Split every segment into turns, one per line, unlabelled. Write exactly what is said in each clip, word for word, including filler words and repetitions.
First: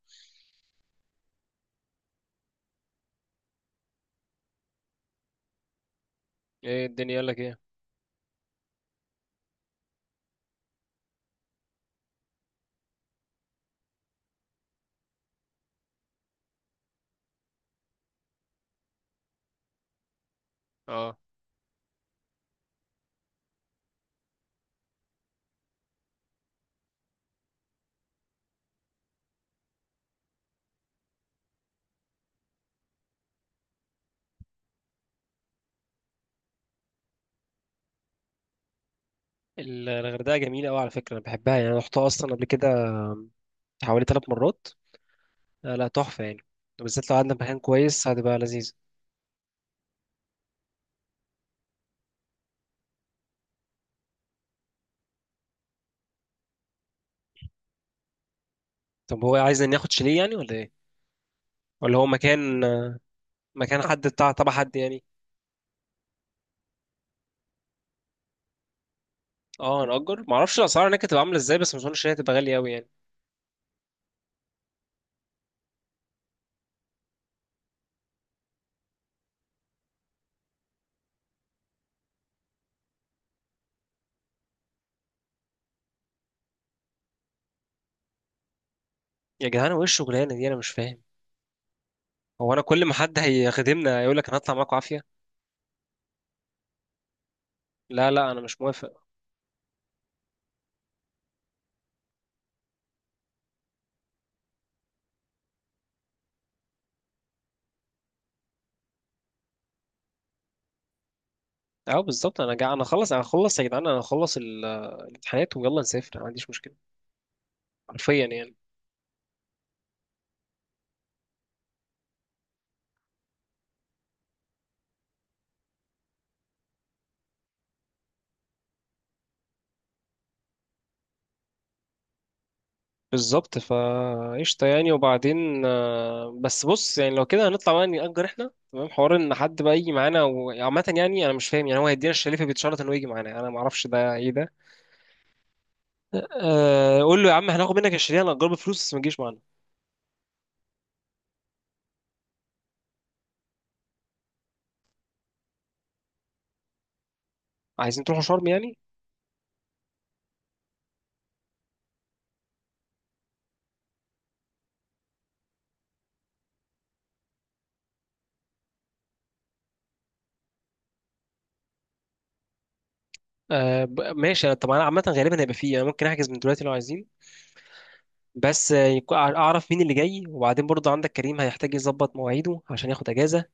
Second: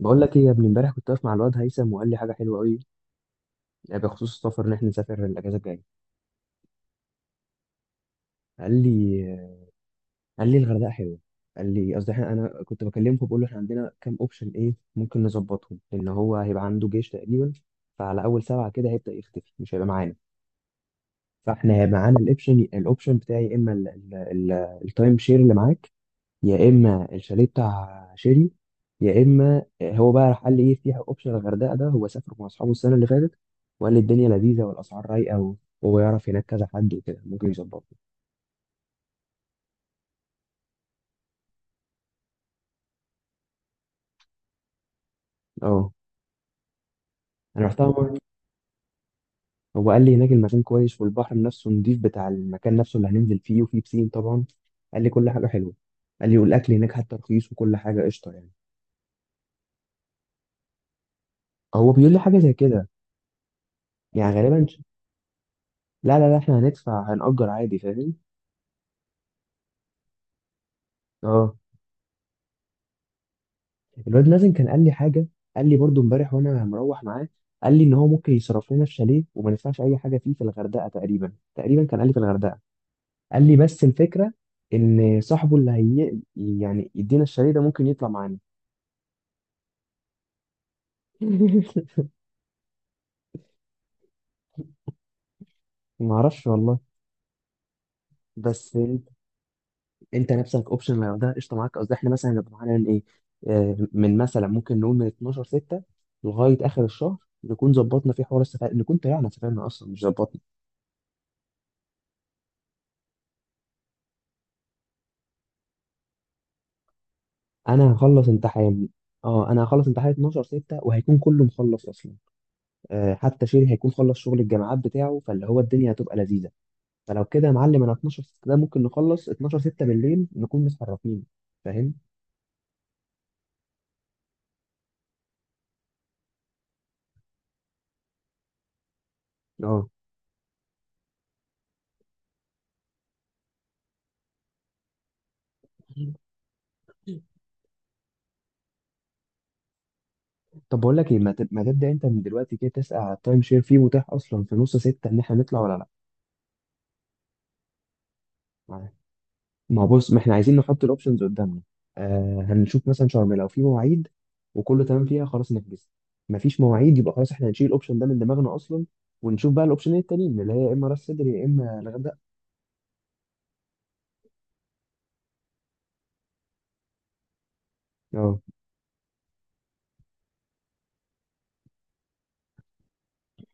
بقول لك ايه يا ابني، امبارح كنت واقف مع الواد هيثم وقال لي حاجه حلوه قوي. يعني بخصوص السفر ان احنا نسافر الاجازه الجايه.
ايه الدنيا يقول لك ايه.
قال لي قال لي الغردقه حلوه. قال لي، قصدي احنا، انا كنت بكلمه بقول له احنا عندنا كام اوبشن، ايه ممكن نظبطهم، لان هو هيبقى عنده جيش تقريبا. فعلى اول سبعه كده هيبدا يختفي، مش هيبقى معانا.
اه
فاحنا هيبقى معانا الاوبشن الاوبشن بتاعي، يا اما التايم شير اللي معاك، يا اما الشاليه بتاع شيري، يا اما هو بقى راح قال لي ايه في اوبشن الغردقه ده، هو سافر مع اصحابه السنه اللي فاتت. وقال لي الدنيا لذيذه والاسعار رايقه و- وهو يعرف هناك كذا حد وكده ممكن يظبطه.
ال- الغردقه جميله قوي على فكره، انا بحبها يعني. انا رحتها اصلا قبل كده حوالي ثلاث مرات. آه، لا
اه
تحفه يعني، بالذات لو قعدنا في مكان
انا رحتها
كويس
مره.
هتبقى لذيذه.
هو قال لي هناك المكان كويس، والبحر نفسه نضيف بتاع المكان نفسه اللي هننزل فيه، وفيه بسين طبعا. قال لي كل حاجه حلوه. قال لي والاكل هناك حتى رخيص، وكل حاجه قشطه يعني.
طب هو عايز ناخد شاليه يعني ولا ايه؟
هو
ولا هو
بيقول لي حاجه زي
مكان
كده.
مكان حد بتاع
يعني
تبع
غالبا
حد يعني؟
لا لا لا، احنا هندفع، هنأجر عادي، فاهم.
اه نأجر. ما اعرفش الاسعار هناك هتبقى عامله
اه
ازاي، بس ما اظنش ان هي هتبقى غاليه قوي يعني.
الواد مازن كان قال لي حاجه. قال لي برضو امبارح وانا مروح معاه. قال لي ان هو ممكن يصرف لنا في شاليه وما ندفعش اي حاجه فيه، في الغردقه، تقريبا تقريبا كان قال لي في الغردقه. قال لي بس الفكره ان صاحبه اللي هي يعني يدينا الشاليه ده ممكن يطلع معانا.
يا جدعان هو ايه الشغلانه دي؟ انا مش فاهم. هو انا كل ما حد هيخدمنا يقول لك انا هطلع معاكم؟ عافيه.
ما اعرفش والله.
لا، لا، انا مش
بس
موافق.
انت، انت نفسك اوبشن لو ده قشطه معاك. قصدي احنا مثلا هنبقى معانا من ايه، آه، من مثلا ممكن نقول من اتناشر ستة لغايه اخر الشهر، نكون ظبطنا في حوار السفر، نكون طلعنا سافرنا اصلا مش ظبطنا.
اه بالظبط. انا جا... انا خلص انا خلص يا جدعان، انا هخلص ال- الامتحانات ويلا نسافر، أنا ما عنديش مشكله.
انا
حرفيا
هخلص
يعني.
امتحان. اه انا هخلص امتحان اثنا عشر ستة وهيكون كله مخلص اصلا. آه حتى شيري هيكون خلص شغل الجامعات بتاعه، فاللي هو الدنيا هتبقى لذيذه. فلو كده يا معلم انا اتناشر ستة ده ممكن نخلص اتناشر ستة بالليل نكون متحركين. فاهم.
بالظبط، فقشطة يعني. وبعدين آه، بس بص، يعني لو كده هنطلع بقى نأجر احنا، تمام، حوار ان حد بقى
اه.
يجي معانا وعامة يعني انا مش فاهم. يعني هو هيدينا الشريفة بيتشرط انه يجي معانا؟ انا ما اعرفش ده ايه ده. أه قول له يا عم هناخد منك الشريفة، هنأجره بفلوس، بس ما تجيش معانا.
طب بقول لك ايه، ما تب- ما تبدا انت من دلوقتي كده تسال على التايم شير فيه متاح اصلا في نص ستة ان احنا نطلع ولا
عايزين تروحوا شرم يعني؟
لا. ما هو بص، ما احنا عايزين نحط الاوبشنز قدامنا. آه هنشوف مثلا شرم لو في مواعيد وكله تمام فيها خلاص نحجز. ما فيش مواعيد يبقى خلاص احنا هنشيل الاوبشن ده من دماغنا اصلا، ونشوف بقى الاوبشنين التانيين اللي هي يا اما راس سدر يا اما الغردقه.
أه ب- ماشي. طب انا عامة غالبا هيبقى فيه يعني، ممكن احجز من دلوقتي لو عايزين.
اه،
بس آه، يكون- اعرف مين اللي جاي. وبعدين برضه عندك كريم هيحتاج يظبط مواعيده عشان ياخد اجازة.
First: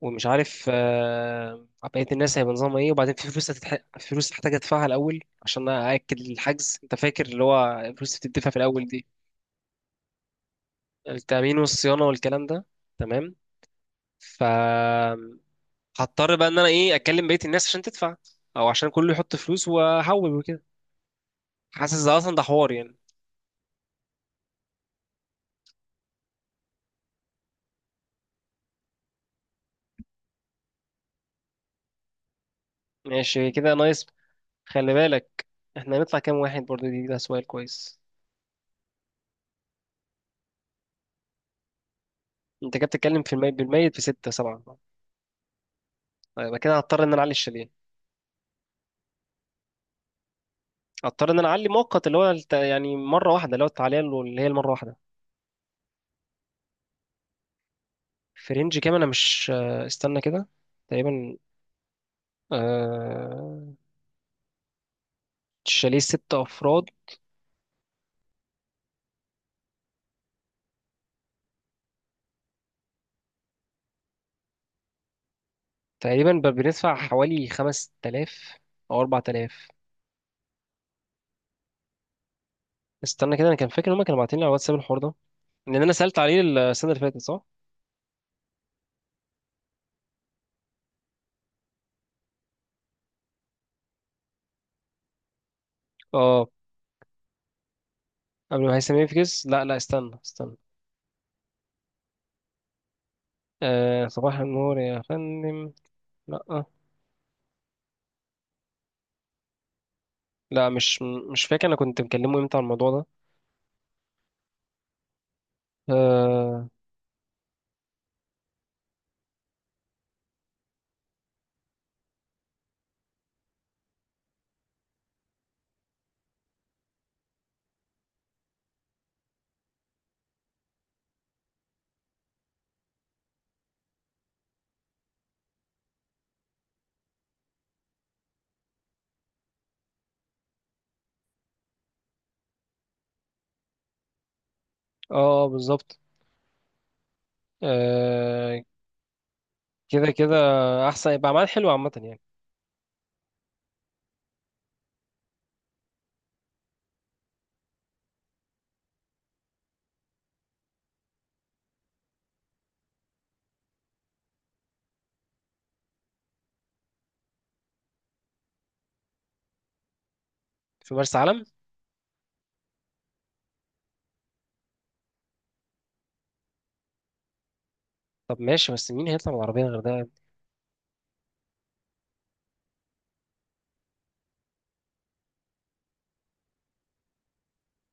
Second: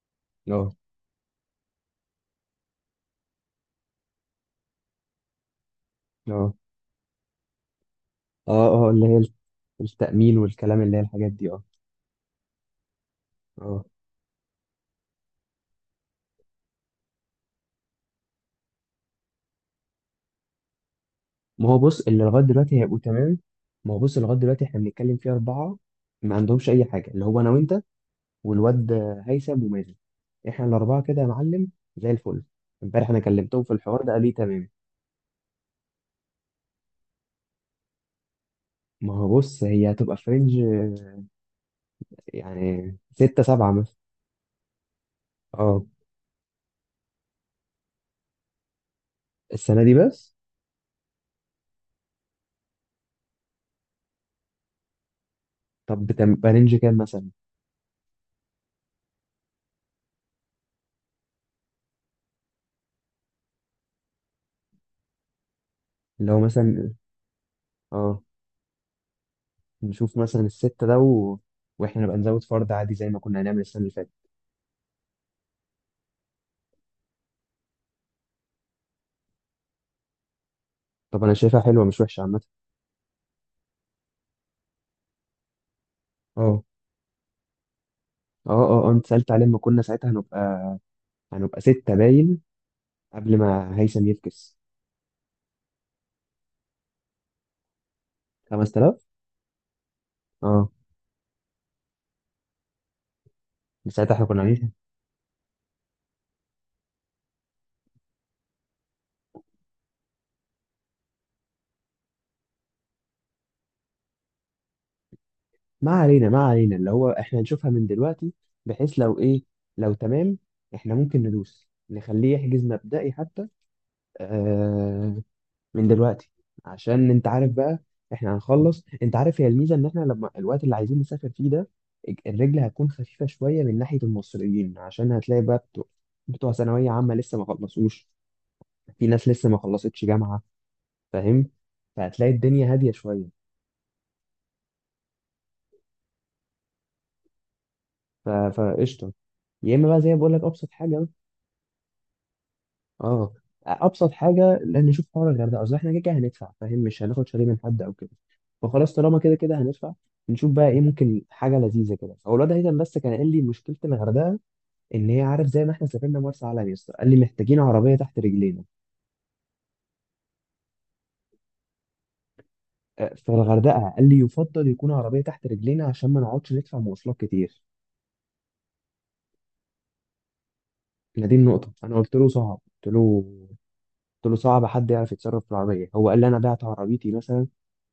ومش عارف
اه،
آه، بقية الناس هيبقى نظامها ايه. وبعدين في فلوس هتتح... فلوس هحتاج ادفعها الاول عشان ااكد
اه،
الحجز. انت فاكر اللي هو الفلوس اللي بتدفع في الاول
اه، اه،
دي؟
اللي هي التأمين والكلام، اللي هي الحاجات دي.
التامين
اه.
والصيانة والكلام ده. تمام.
اه
ف هضطر بقى ان انا ايه، اكلم بقية الناس عشان تدفع، او عشان كله يحط فلوس واحول وكده.
ما هو
حاسس
بص
ده
اللي
اصلا ده
لغاية
حوار
دلوقتي
يعني.
هيبقوا تمام. ما هو بص اللي لغاية دلوقتي احنا بنتكلم فيه أربعة، ما عندهمش أي حاجة، اللي هو أنا وأنت والواد هيثم ومازن. احنا الاربعه كده يا معلم، زي الفل. امبارح انا
ماشي
كلمتهم في
كده،
الحوار
نايس.
ده قال لي تمام.
خلي بالك، احنا هنطلع كام واحد برضه؟ دي ده سؤال كويس.
ما هو بص هي هتبقى فرنج،
انت كده
يعني
بتتكلم في
ستة
الميت
سبعة
بالميت
مثلا.
في ستة سبعة.
اه،
يبقى كده هضطر ان انا اعلي الشاليه،
السنة دي بس.
اضطر ان انا اعلي مؤقت اللي هو الت- يعني مره واحده، اللي هو التعليه اللي هي المره واحده.
طب بتبقى رينج كام مثلا؟
في رينج كام؟ انا مش آه، استنى كده. تقريبا آه، شاليه
اللي
ست
هو
افراد
مثلا، اه نشوف مثلا الستة ده، و... واحنا نبقى نزود فرد عادي زي ما كنا هنعمل السنة اللي فاتت.
تقريبا ب- بندفع حوالي خمسة آلاف او اربعة آلاف.
طب انا شايفها حلوة مش وحشة عامة.
استنى كده، انا كان فاكر ان هم كانوا باعتين لي على الواتساب الحوار ده، لان انا سالت عليه
اه
السنه اللي فاتت صح.
اه اه، آه، انت سألت عليه لما كنا ساعتها هنبقى هنبقى ستة باين، قبل ما هيثم يفكس.
اه، قبل ما هيثم
خمسة آلاف.
يفكس. لا، لا، استنى استنى.
اه. من
آه،
ساعتها احنا
صباح
كنا عاملين.
النور يا فندم. لا. آه. لا، مش مش فاكر انا كنت مكلمه امتى على الموضوع ده.
ما علينا ما
اه،
علينا، اللي هو احنا نشوفها من دلوقتي، بحيث لو ايه، لو تمام، احنا ممكن ندوس نخليه يحجز مبدئي حتى، آه، من دلوقتي. عشان انت عارف بقى، احنا هنخلص، انت عارف، هي الميزة ان احنا لما الوقت اللي عايزين نسافر فيه ده، الرجل هتكون خفيفة شوية من ناحية المصريين، عشان هتلاقي بقى بتوع, بتوع ثانوية عامة لسه ما خلصوش، في ناس لسه ما خلصتش جامعة، فاهم، فهتلاقي الدنيا هادية شوية.
اه، آه، بالظبط.
ف-
آه،
فقشطة. يا اما بقى زي
كده
ما بقول
كده
لك ابسط حاجه.
احسن، يبقى عمال حلو عامه يعني.
اه ابسط حاجه، لان نشوف حوار الغردقه، اصل احنا كده كده هندفع فاهم، مش هناخد شاليه من حد او كده، فخلاص طالما كده كده هندفع نشوف بقى ايه ممكن حاجه لذيذه كده. هو الواد هيثم بس كان قال لي مشكله الغردقه ان هي، عارف زي ما احنا سافرنا مرسى علم، يا اسطى قال لي محتاجين عربيه تحت رجلينا.
في مرسى علم.
آه، فالغردقه قال لي يفضل يكون عربيه تحت رجلينا عشان ما نقعدش ندفع مواصلات كتير.
طب ماشي، بس مين هيطلع بالعربيه غير ده يعني؟
هي دي النقطه، انا قلت له صعب، قلت له قلت له صعب حد يعرف يتصرف في العربية، هو قال لي أنا بعت عربيتي مثلا، قلت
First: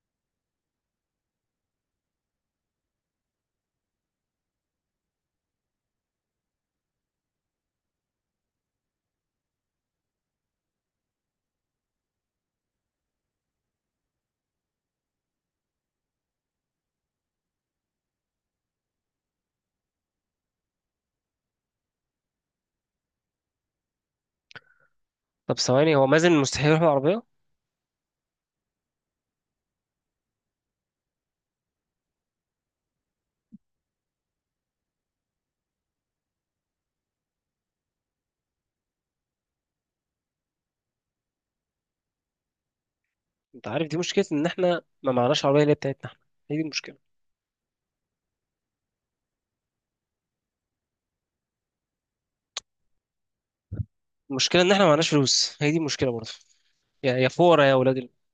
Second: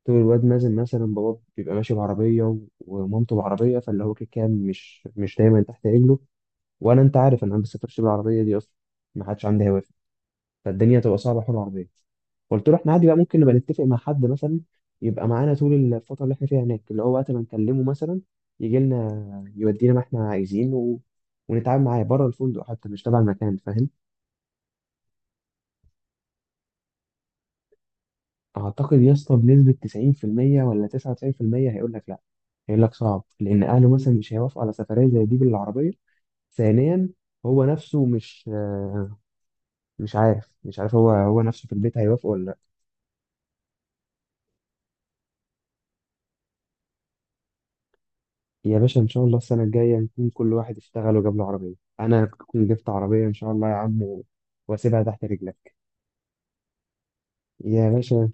له الواد مازن مثلا بابا بيبقى ماشي بعربية و- ومامته بعربية، فاللي هو كده كده مش مش دايما تحت رجله. وأنا، أنت عارف أنا ما بسافرش بالعربية دي أصلا، ما حدش عندي هوافر، فالدنيا تبقى صعبة حول العربية. قلت له احنا عادي بقى ممكن نبقى نتفق مع حد مثلا يبقى معانا طول الفترة اللي احنا فيها هناك، اللي هو وقت ما نكلمه مثلا يجي لنا يودينا ما احنا عايزين، و... ونتعامل معاه بره الفندق حتى، مش تبع المكان، فاهم.
طب ثواني، هو مازن مستحيل يروح بالعربيه.
اعتقد يا اسطى بنسبه تسعين في المية ولا تسعة وتسعين في المية هيقول لك لا، هيقول لك صعب لان اهله مثلا مش هيوافقوا على سفريه زي دي بالعربيه. ثانيا، هو نفسه مش، آه، مش عارف مش عارف هو هو نفسه في البيت هيوافق ولا لا.
انت عارف دي مشكله ان احنا ما معناش عربيه اللي هي بتاعتنا احنا. هي دي المشكله.
يا باشا ان شاء الله السنه الجايه نكون كل واحد اشتغل وجاب له عربيه. انا اكون جبت عربيه ان شاء الله يا عم، و-
المشكله ان احنا ما
واسيبها
معناش
تحت
فلوس، هي
رجلك.
دي المشكله برضه. يا، يا فورة يا
يا
ولاد ال...
باشا.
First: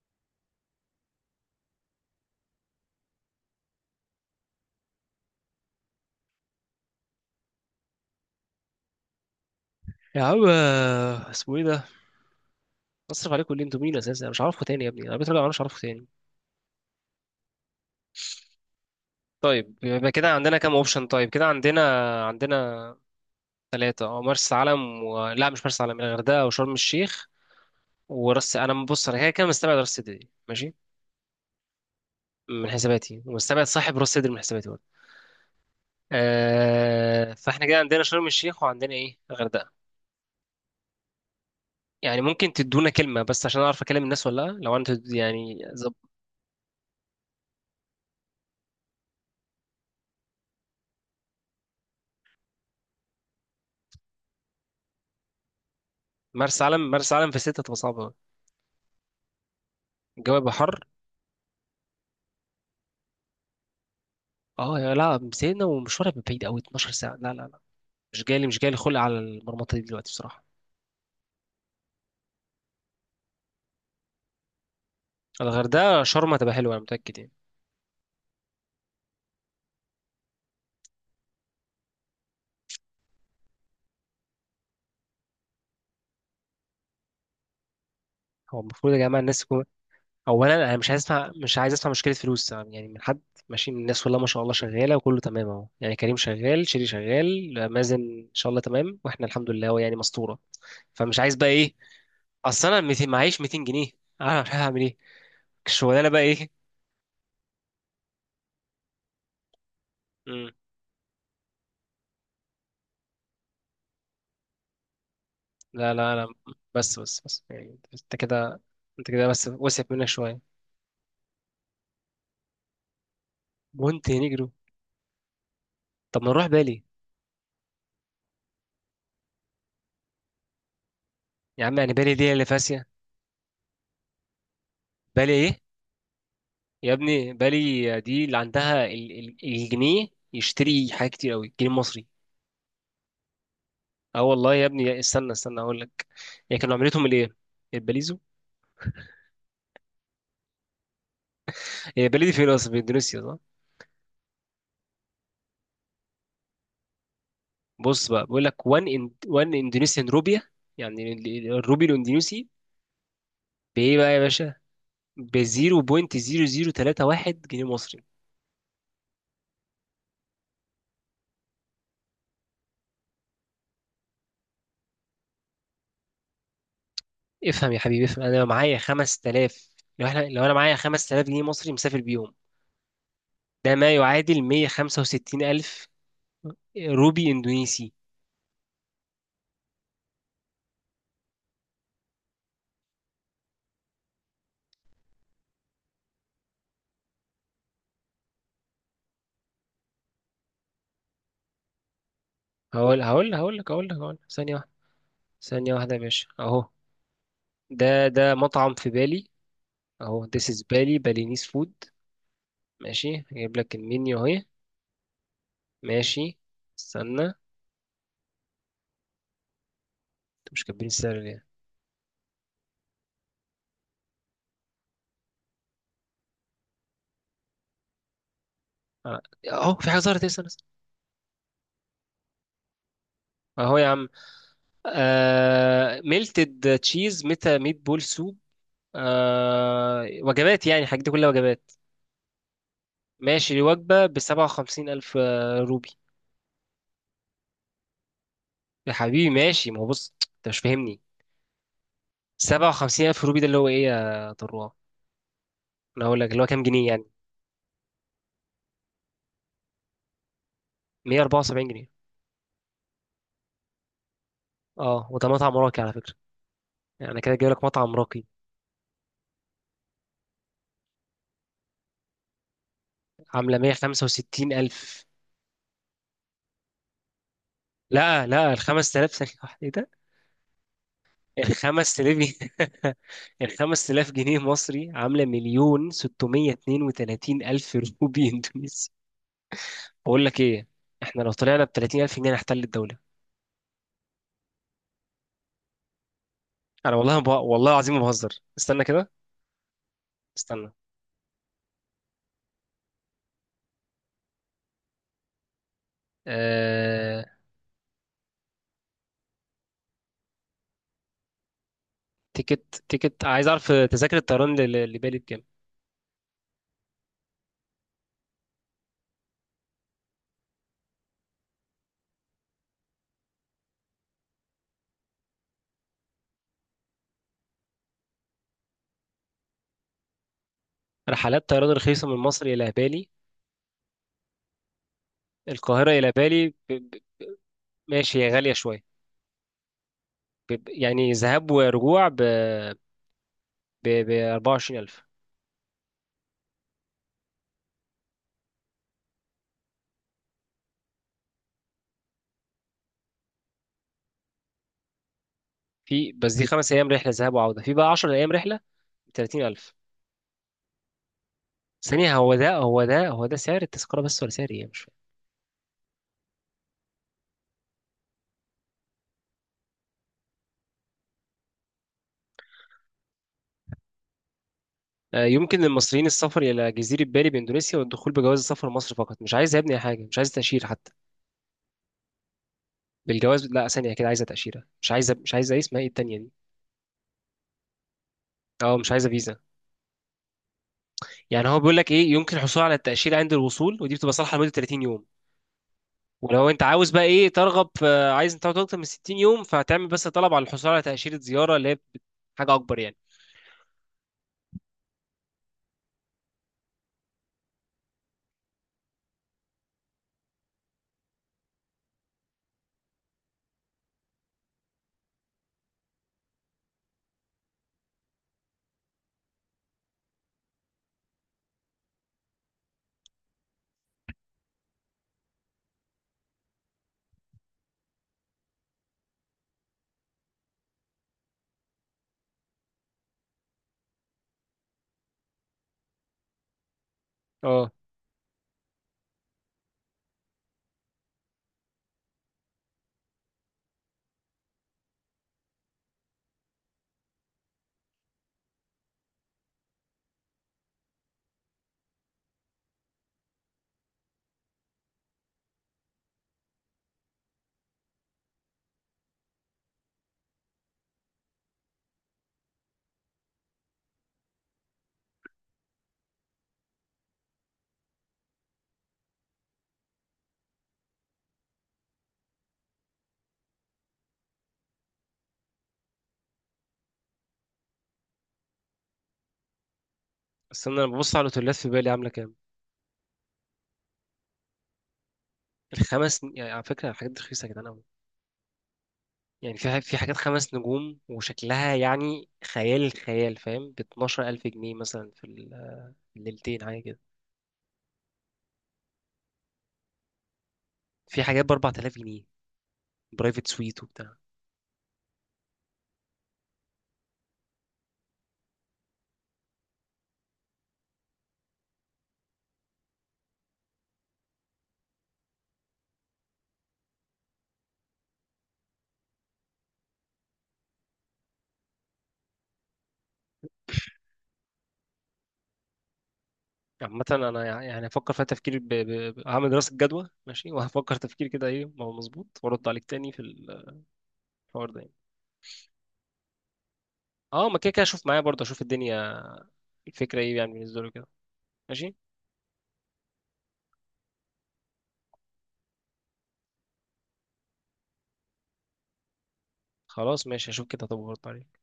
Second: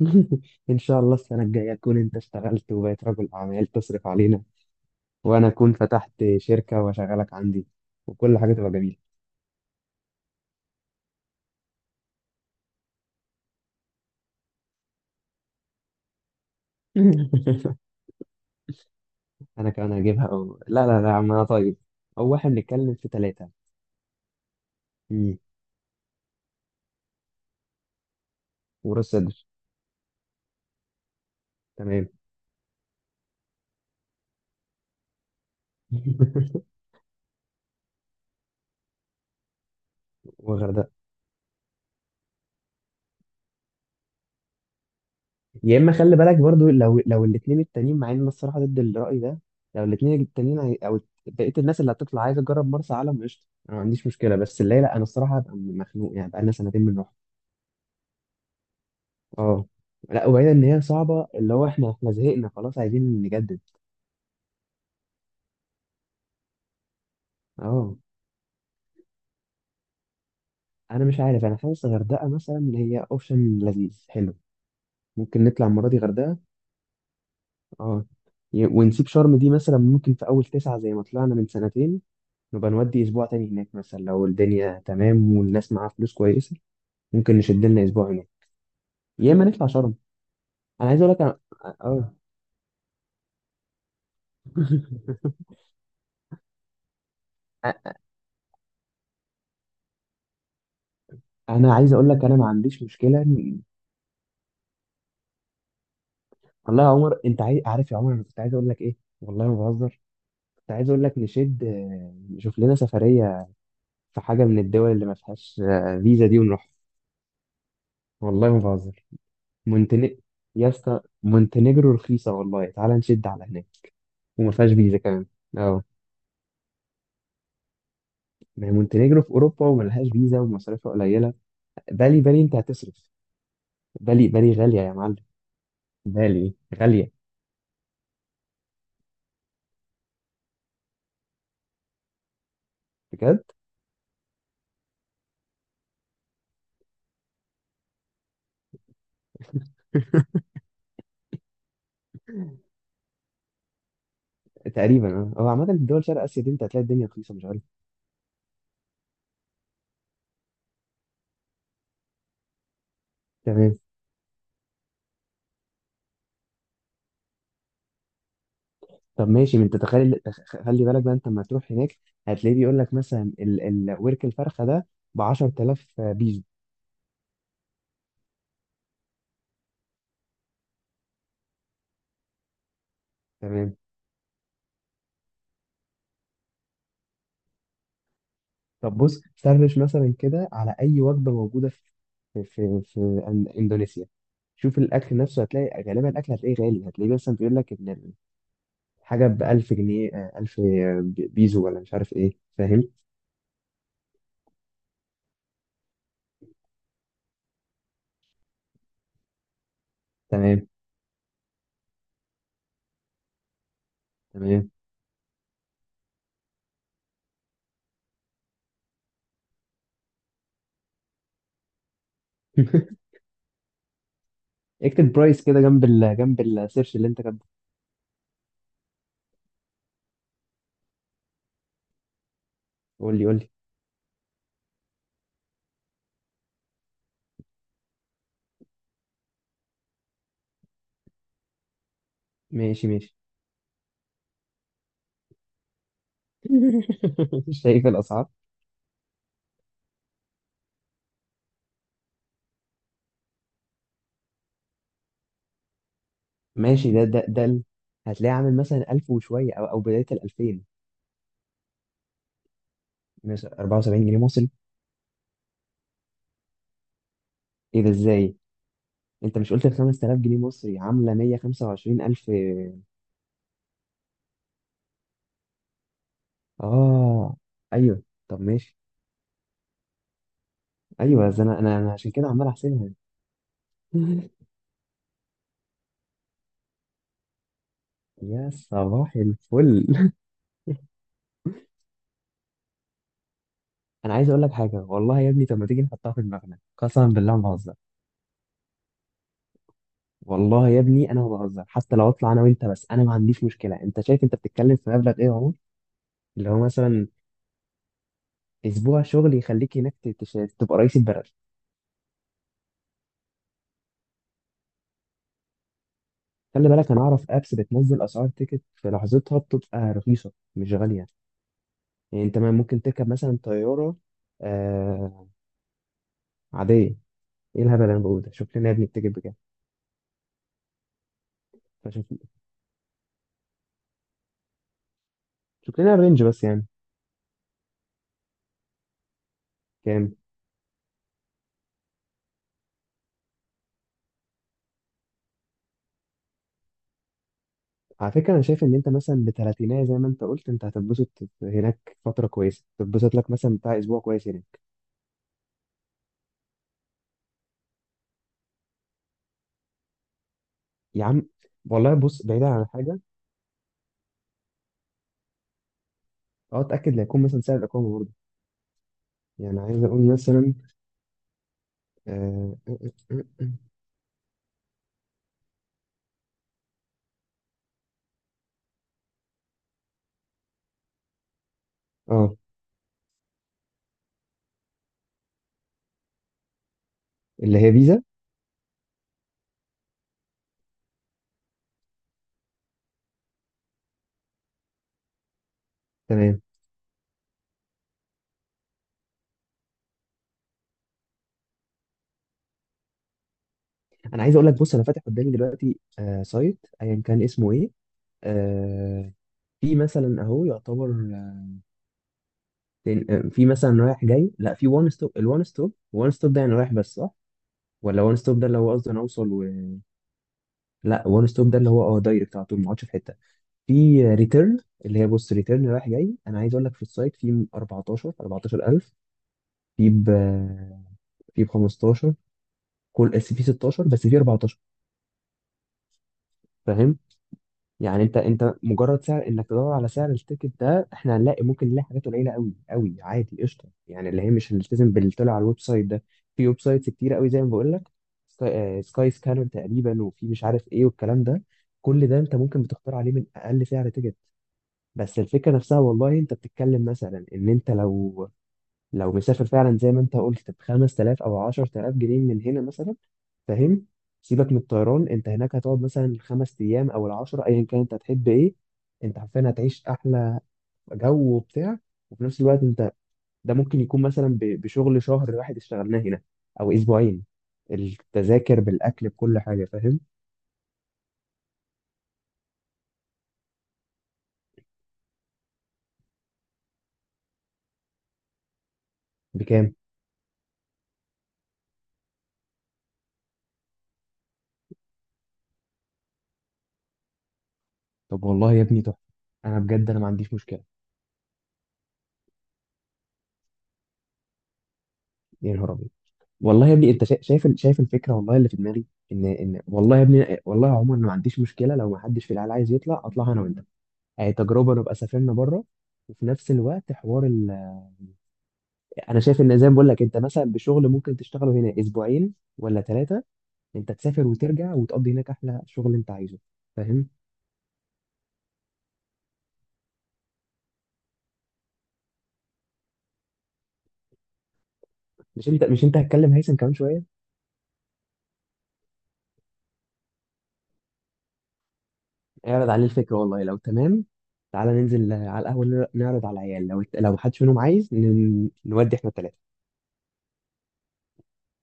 ان شاء الله السنه الجايه تكون انت اشتغلت وبقيت رجل اعمال تصرف علينا، وانا اكون فتحت شركه واشغلك عندي، وكل حاجه تبقى جميله.
يا عم آه، اسمه ايه ده. بصرف عليكم اللي انتوا مين اساسا، انا مش عارفكم تاني يا ابني. انا بيت راجع، أنا مش عارفكم تاني.
انا
طيب
كمان
يبقى
هجيبها
كده عندنا
أو...
كام
لا لا
اوبشن؟
لا يا
طيب
عم انا
كده
طيب.
عندنا
او واحد، بنتكلم
عندنا
في ثلاثة،
ثلاثة. اه، مرسى علم و... لا، مش مرسى علم، الغردقة وشرم الشيخ وراس انا
وراس
بص، انا كده
صدر،
كده مستبعد راس صدري دي، ماشي،
تمام.
من حساباتي، ومستبعد صاحب راس صدري من حساباتي برضه. آه فاحنا كده عندنا شرم الشيخ، وعندنا ايه، الغردقه.
وغردقة.
يعني ممكن تدونا كلمه بس عشان اعرف اكلم الناس ولا لا. لو انت يعني
يا اما
زب-
خلي بالك برضو، لو لو الاثنين التانيين، مع ان أنا الصراحة ضد الرأي ده، لو الاثنين التانيين عاي- او بقية الناس اللي هتطلع عايزة تجرب مرسى علم قشطة، انا ما عنديش مشكلة، بس اللي هي لا، انا الصراحة هبقى مخنوق يعني بقالنا
مرسى
سنتين
علم،
بنروح.
مرسى علم في ستة هتبقى صعبه أوي.
اه لا،
الجو هيبقى
وبعيدا ان هي
حر.
صعبة، اللي هو احنا، احنا زهقنا خلاص عايزين نجدد.
اه، يا لا مسينا ومشوار هيبقى بعيد قوي، اتناشر ساعه. لا، لا، لا،
اه.
مش جالي، مش جالي خلق على المرمطه دي دلوقتي بصراحه.
انا مش عارف، انا حاسس غردقة مثلا هي اوبشن لذيذ حلو، ممكن نطلع المرة دي
الغردقه شرم
غردقة.
هتبقى حلوه انا متاكد يعني.
اه ي- ونسيب شرم دي مثلا ممكن في أول تسعة زي ما طلعنا من سنتين، نبقى نودي أسبوع تاني هناك مثلا، لو الدنيا تمام والناس معاها فلوس كويسة ممكن نشد لنا أسبوع هناك،
هو المفروض يا جماعه
يا إما
الناس،
نطلع شرم.
اولا انا
أنا
مش
عايز
عايز
أقول لك
اسمع،
أنا،
مش عايز اسمع مشكله
اه.
فلوس يعني من حد. ماشي من الناس، والله ما شاء الله شغاله وكله تمام اهو يعني، كريم شغال، شيري شغال،
أ-
مازن ان شاء الله تمام، واحنا الحمد لله هو يعني مسطوره. فمش عايز بقى
أنا
ايه،
عايز أقول لك أنا ما
اصل انا
عنديش
ميتين
مشكلة
معيش
إن-.
ميتين جنيه، انا مش عارف اعمل ايه الشغلانه بقى ايه.
والله يا عمر أنت عاي... عارف يا عمر أنا كنت عايز أقول لك إيه، والله ما بهزر.
مم.
كنت عايز أقول لك نشد، آه، نشوف لنا سفرية في حاجة من الدول اللي ما فيهاش،
لا،
آه،
لا،
فيزا
لا،
دي، ونروح.
بس، بس، بس، يعني انت
والله ما
كده،
بهزر.
انت كده بس وسعت منك
مونتني
شويه.
يا اسطى مونتينيجرو رخيصة والله، تعال نشد على هناك.
مونتي نيجرو؟
وما فيهاش فيزا كمان. اه.
طب ما نروح بالي.
ما هي مونتينيجرو في أوروبا وملهاش فيزا ومصاريفها قليلة.
يا عم يعني بالي
بالي
دي
بالي
اللي
أنت
فاسيه؟
هتصرف. بالي بالي غالية يا معلم.
بالي ايه؟
بالي
يا
غالية.
ابني بالي دي اللي عندها ال- ال- الجنيه يشتري حاجات كتير قوي، الجنيه المصري.
بجد.
اه والله يا ابني، استنى استنى اقول لك. هي كانوا عملتهم الايه، الباليزو. هي بالي دي فين اصلا؟ في اندونيسيا صح؟
تقريبا اه، هو عامة في دول شرق آسيا دي أنت هتلاقي الدنيا رخيصة مش غالية.
بص بقى بيقول لك واحد إن... واحد اندونيسيان روبيا، يعني ال- ال- الروبي الاندونيسي
تمام.
بايه بقى يا باشا؟ ب صفر فاصلة صفر صفر تلاتة واحد جنيه مصري.
طب ماشي، ما أنت تخيل تخ- خلي بالك بقى أنت لما تروح هناك هتلاقيه بيقول لك مثلا ال... الورك الفرخة ده ب عشرة آلاف بيزو.
افهم يا حبيبي افهم. انا لو معايا خمسة آلاف، لو احنا لو انا معايا خمسة آلاف جنيه مصري مسافر بيهم، ده
تمام.
ما يعادل ميه خمسه وستين الف روبي اندونيسي.
طب بص سرش مثلا كده على اي وجبه موجوده في في في إن- اندونيسيا، شوف الاكل نفسه، هتلاقي غالبا الاكل هتلاقيه غالي، هتلاقيه مثلا بيقول لك ان الحاجه ب ألف جنيه، آه، ألف بيزو ولا مش عارف ايه، فاهم.
هقول هقول هقول لك هقول لك هقول لك ثانية واحدة، ثانية واحدة يا باشا. اهو ده ده مطعم في بالي. اهو this is
تمام.
بالي بالينيز فود، ماشي. هجيب لك المنيو اهي.
تمام.
ماشي. استنى انتوا مش كاتبين السعر ليه؟
اكتب برايس كده جنب ال جنب السيرش اللي انت كاتبه.
آه، اهو في حاجة ظهرت إيه؟ استنى استنى.
قول لي، قول لي.
اهو يا عم. آه... ميلتد تشيز، ميتا ميت بول سوب. آه... وجبات، يعني الحاجات دي كلها وجبات،
ماشي، ماشي.
ماشي. الوجبة بسبعة وخمسين ألف آه، روبي.
شايف الاسعار.
يا حبيبي ماشي. ما هو بص انت مش فاهمني. سبعة وخمسين ألف روبي ده اللي هو ايه يا طروه، انا اقول لك اللي هو كام جنيه
ماشي
يعني.
ده ده ده ال- هتلاقيه عامل مثلا ألف وشويه، او او بدايه ال الألفين
ميه اربعه وسبعين جنيه.
مثلا، أربعة وسبعين جنيه مصري.
اه وده مطعم راقي على فكره، يعني أنا كده جايب لك
ايه ده،
مطعم راقي.
ازاي، انت مش قلت ال خمسة آلاف جنيه مصري عامله مية وخمسة وعشرين الف.
عامله ميه خمسه وستين الف.
اه، ايوه.
لا،
طب
لا، ال
ماشي.
خمسة آلاف ثانيه واحده ايه ده.
ايوه، زي
ال
انا انا أنا
5000
عشان كده
جنيه
عمال احسبها.
ال 5000 جنيه مصري عامله مليون ستميه اتنين وتلاتين الف روبي
يا
اندونيسي.
صباح الفل.
بقول لك ايه، احنا لو طلعنا ب تلاتين الف جنيه نحتل الدوله.
انا عايز اقول لك حاجه، والله يا ابني، طب ما تيجي نحطها في دماغنا
انا
قسما
والله ب...
بالله ما
والله
بهزر.
العظيم ما بهزر. استنى كده
والله
استنى.
يا ابني انا ما بهزر، حتى لو اطلع انا وانت بس، انا ما عنديش مشكله، انت شايف انت بتتكلم في مبلغ ايه يا عمر. اللي هو مثلا
آه...
اسبوع شغل يخليك هناك ت- تش- تبقى رئيس البلد.
تيكت، تيكت، عايز اعرف تذاكر الطيران ل- ل- لبالي بكام.
خلي بالك انا اعرف ابس بتنزل اسعار تيكت في لحظتها بتبقى رخيصه مش غاليه. يعني انت ما ممكن تركب مثلا طياره، آه عاديه. ايه الهبل اللي انا بقوله ده، شوف لنا يا ابني بتجيب بكام.
رحلات طيران
فشوف،
رخيصة من مصر إلى بالي،
شوف
القاهرة
لنا
إلى
الرينج بس
بالي ب...
يعني.
ب... ماشي هي غالية شوية.
كام.
ب... ب- يعني ذهاب ورجوع، ب ب ب اربعه وعشرين الف.
على فكره انا شايف ان انت مثلا بتلاتينية زي ما انت قلت، انت هتتبسط هناك فتره كويسه، تتبسط لك مثلا بتاع اسبوع كويس هناك.
في بس دي خمس أيام رحلة ذهاب وعودة، في بقى عشر أيام رحلة ب تلاتين الف.
يا عم، والله
ثانية،
بص
هو
بعيدا
ده
عن
هو
حاجه.
ده هو ده سعر التذكرة بس ولا سعر إيه، مش فاهم.
اه اتاكد لا يكون مثلا سعر الاقامه برضه، يعني عايز اقول مثلا، اه, آه آه،
آه، يمكن للمصريين السفر إلى جزيرة بالي بإندونيسيا والدخول بجواز السفر لمصر فقط. مش عايز يا ابني حاجة، مش عايز تأشيرة حتى،
آه،
بالجواز. لا، ثانية كده، عايزة تأشيرة، مش عايزة مش عايزة إيه اسمها، إيه التانية دي،
اللي هي فيزا.
أه مش عايزة فيزا. يعني هو بيقول لك ايه، يمكن الحصول على التأشيرة عند الوصول، ودي بتبقى صالحة لمدة تلاتين يوم.
تمام.
ولو انت عاوز بقى ايه، ترغب في، عايز انت تقعد اكتر من ستين يوم، فهتعمل بس طلب على الحصول على تأشيرة زيارة، اللي هي حاجة اكبر يعني.
انا عايز اقول لك بص انا فاتح قدامي دلوقتي آه سايت ايا كان اسمه ايه، آه، في مثلا اهو يعتبر، تن- في مثلا رايح جاي، لا في وان ستوب، الوان ستوب وان ستوب ده يعني رايح بس صح، ولا وان ستوب ده اللي هو قصدي انا اوصل، و... لا وان ستوب ده اللي هو اه دايركت على طول ما اقعدش في حته، في ريتيرن، اللي هي بص، ريتيرن رايح جاي، انا عايز اقول لك في السايت في أربعتاشر أربعة عشر ألف، في ب، في ب خمستاشر، كل في ستاشر، بس في أربعة عشر، فاهم.
اه.
يعني انت انت مجرد سعر انك تدور على سعر التيكت ده، احنا هنلاقي ممكن نلاقي حاجات قليله قوي قوي عادي قشطه، يعني اللي هي مش هنلتزم باللي طلع على الويب سايت ده. في ويب سايتس كتير قوي زي ما بقول لك، سكاي, سكاي سكانر تقريبا، وفي مش عارف ايه والكلام ده. كل ده انت ممكن بتختار عليه من اقل سعر تيكت. بس الفكره نفسها، والله انت بتتكلم مثلا ان انت لو، لو مسافر فعلا زي ما انت قلت ب خمس آلاف او عشر آلاف جنيه من هنا مثلا، فاهم. سيبك من الطيران، انت هناك هتقعد مثلا خمس ايام او العشرة، ايا كان انت هتحب ايه، انت حرفيا هتعيش احلى جو وبتاع، وفي نفس الوقت انت، ده ممكن يكون مثلا ب- بشغل شهر واحد اشتغلناه هنا او اسبوعين، التذاكر بالاكل بكل حاجه، فاهم.
بس انا لما ببص على الاوتيلات في بالي عاملة كام، الخمس يعني، على فكرة الحاجات دي رخيصة يا جدعان قوي. يعني في
بكام.
ح- في حاجات خمس نجوم وشكلها يعني خيال الخيال، فاهم، ب اتناشر الف جنيه مثلا في ال- الليلتين حاجة كده.
طب والله يا ابني تحفه، انا بجد انا ما عنديش مشكله.
في حاجات ب اربعة آلاف جنيه، برايفت سويت وبتاع.
يا نهار ابيض. والله يا ابني انت شا- شايف ال- شايف الفكره والله اللي في دماغي، ان ان والله يا ابني والله يا عمر انا ما عنديش مشكله لو ما حدش في العيله عايز يطلع، اطلع انا وانت، آه، تجربه نبقى سافرنا بره، وفي نفس الوقت حوار ال... انا شايف ان زي ما بقول لك انت مثلا بشغل ممكن تشتغله هنا اسبوعين ولا ثلاثه، انت تسافر وترجع وتقضي هناك احلى شغل انت عايزه،
عامة
فاهم.
أنا يع- يعني هفكر فيها تفكير ب... ب... ب- هعمل دراسة جدوى ماشي، وهفكر تفكير كده إيه ما هو مظبوط، وأرد عليك تاني في الحوار ده يعني.
مش انت، مش انت هتكلم هيثم كمان شويه.
أه ما كده كده أشوف معايا برضه، أشوف الدنيا، الفكرة إيه يعني بالنسبة له كده، ماشي.
اعرض عليه الفكره والله لو تمام، تعالى ننزل آه، على القهوه نر- نعرض على العيال، لو لو محدش منهم عايز ن... نودي احنا الثلاثه.
خلاص ماشي، أشوف كده طب وأرد عليك.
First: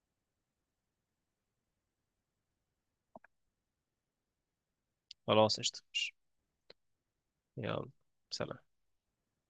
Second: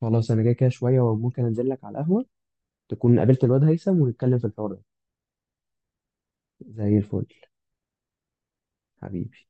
خلاص انا جاي كده شويه وممكن انزل لك على القهوه، تكون قابلت الواد هيثم ونتكلم في الحوار ده.
خلاص قشطة ماشي.
زي الفل.
يلا، سلام.
حبيبي.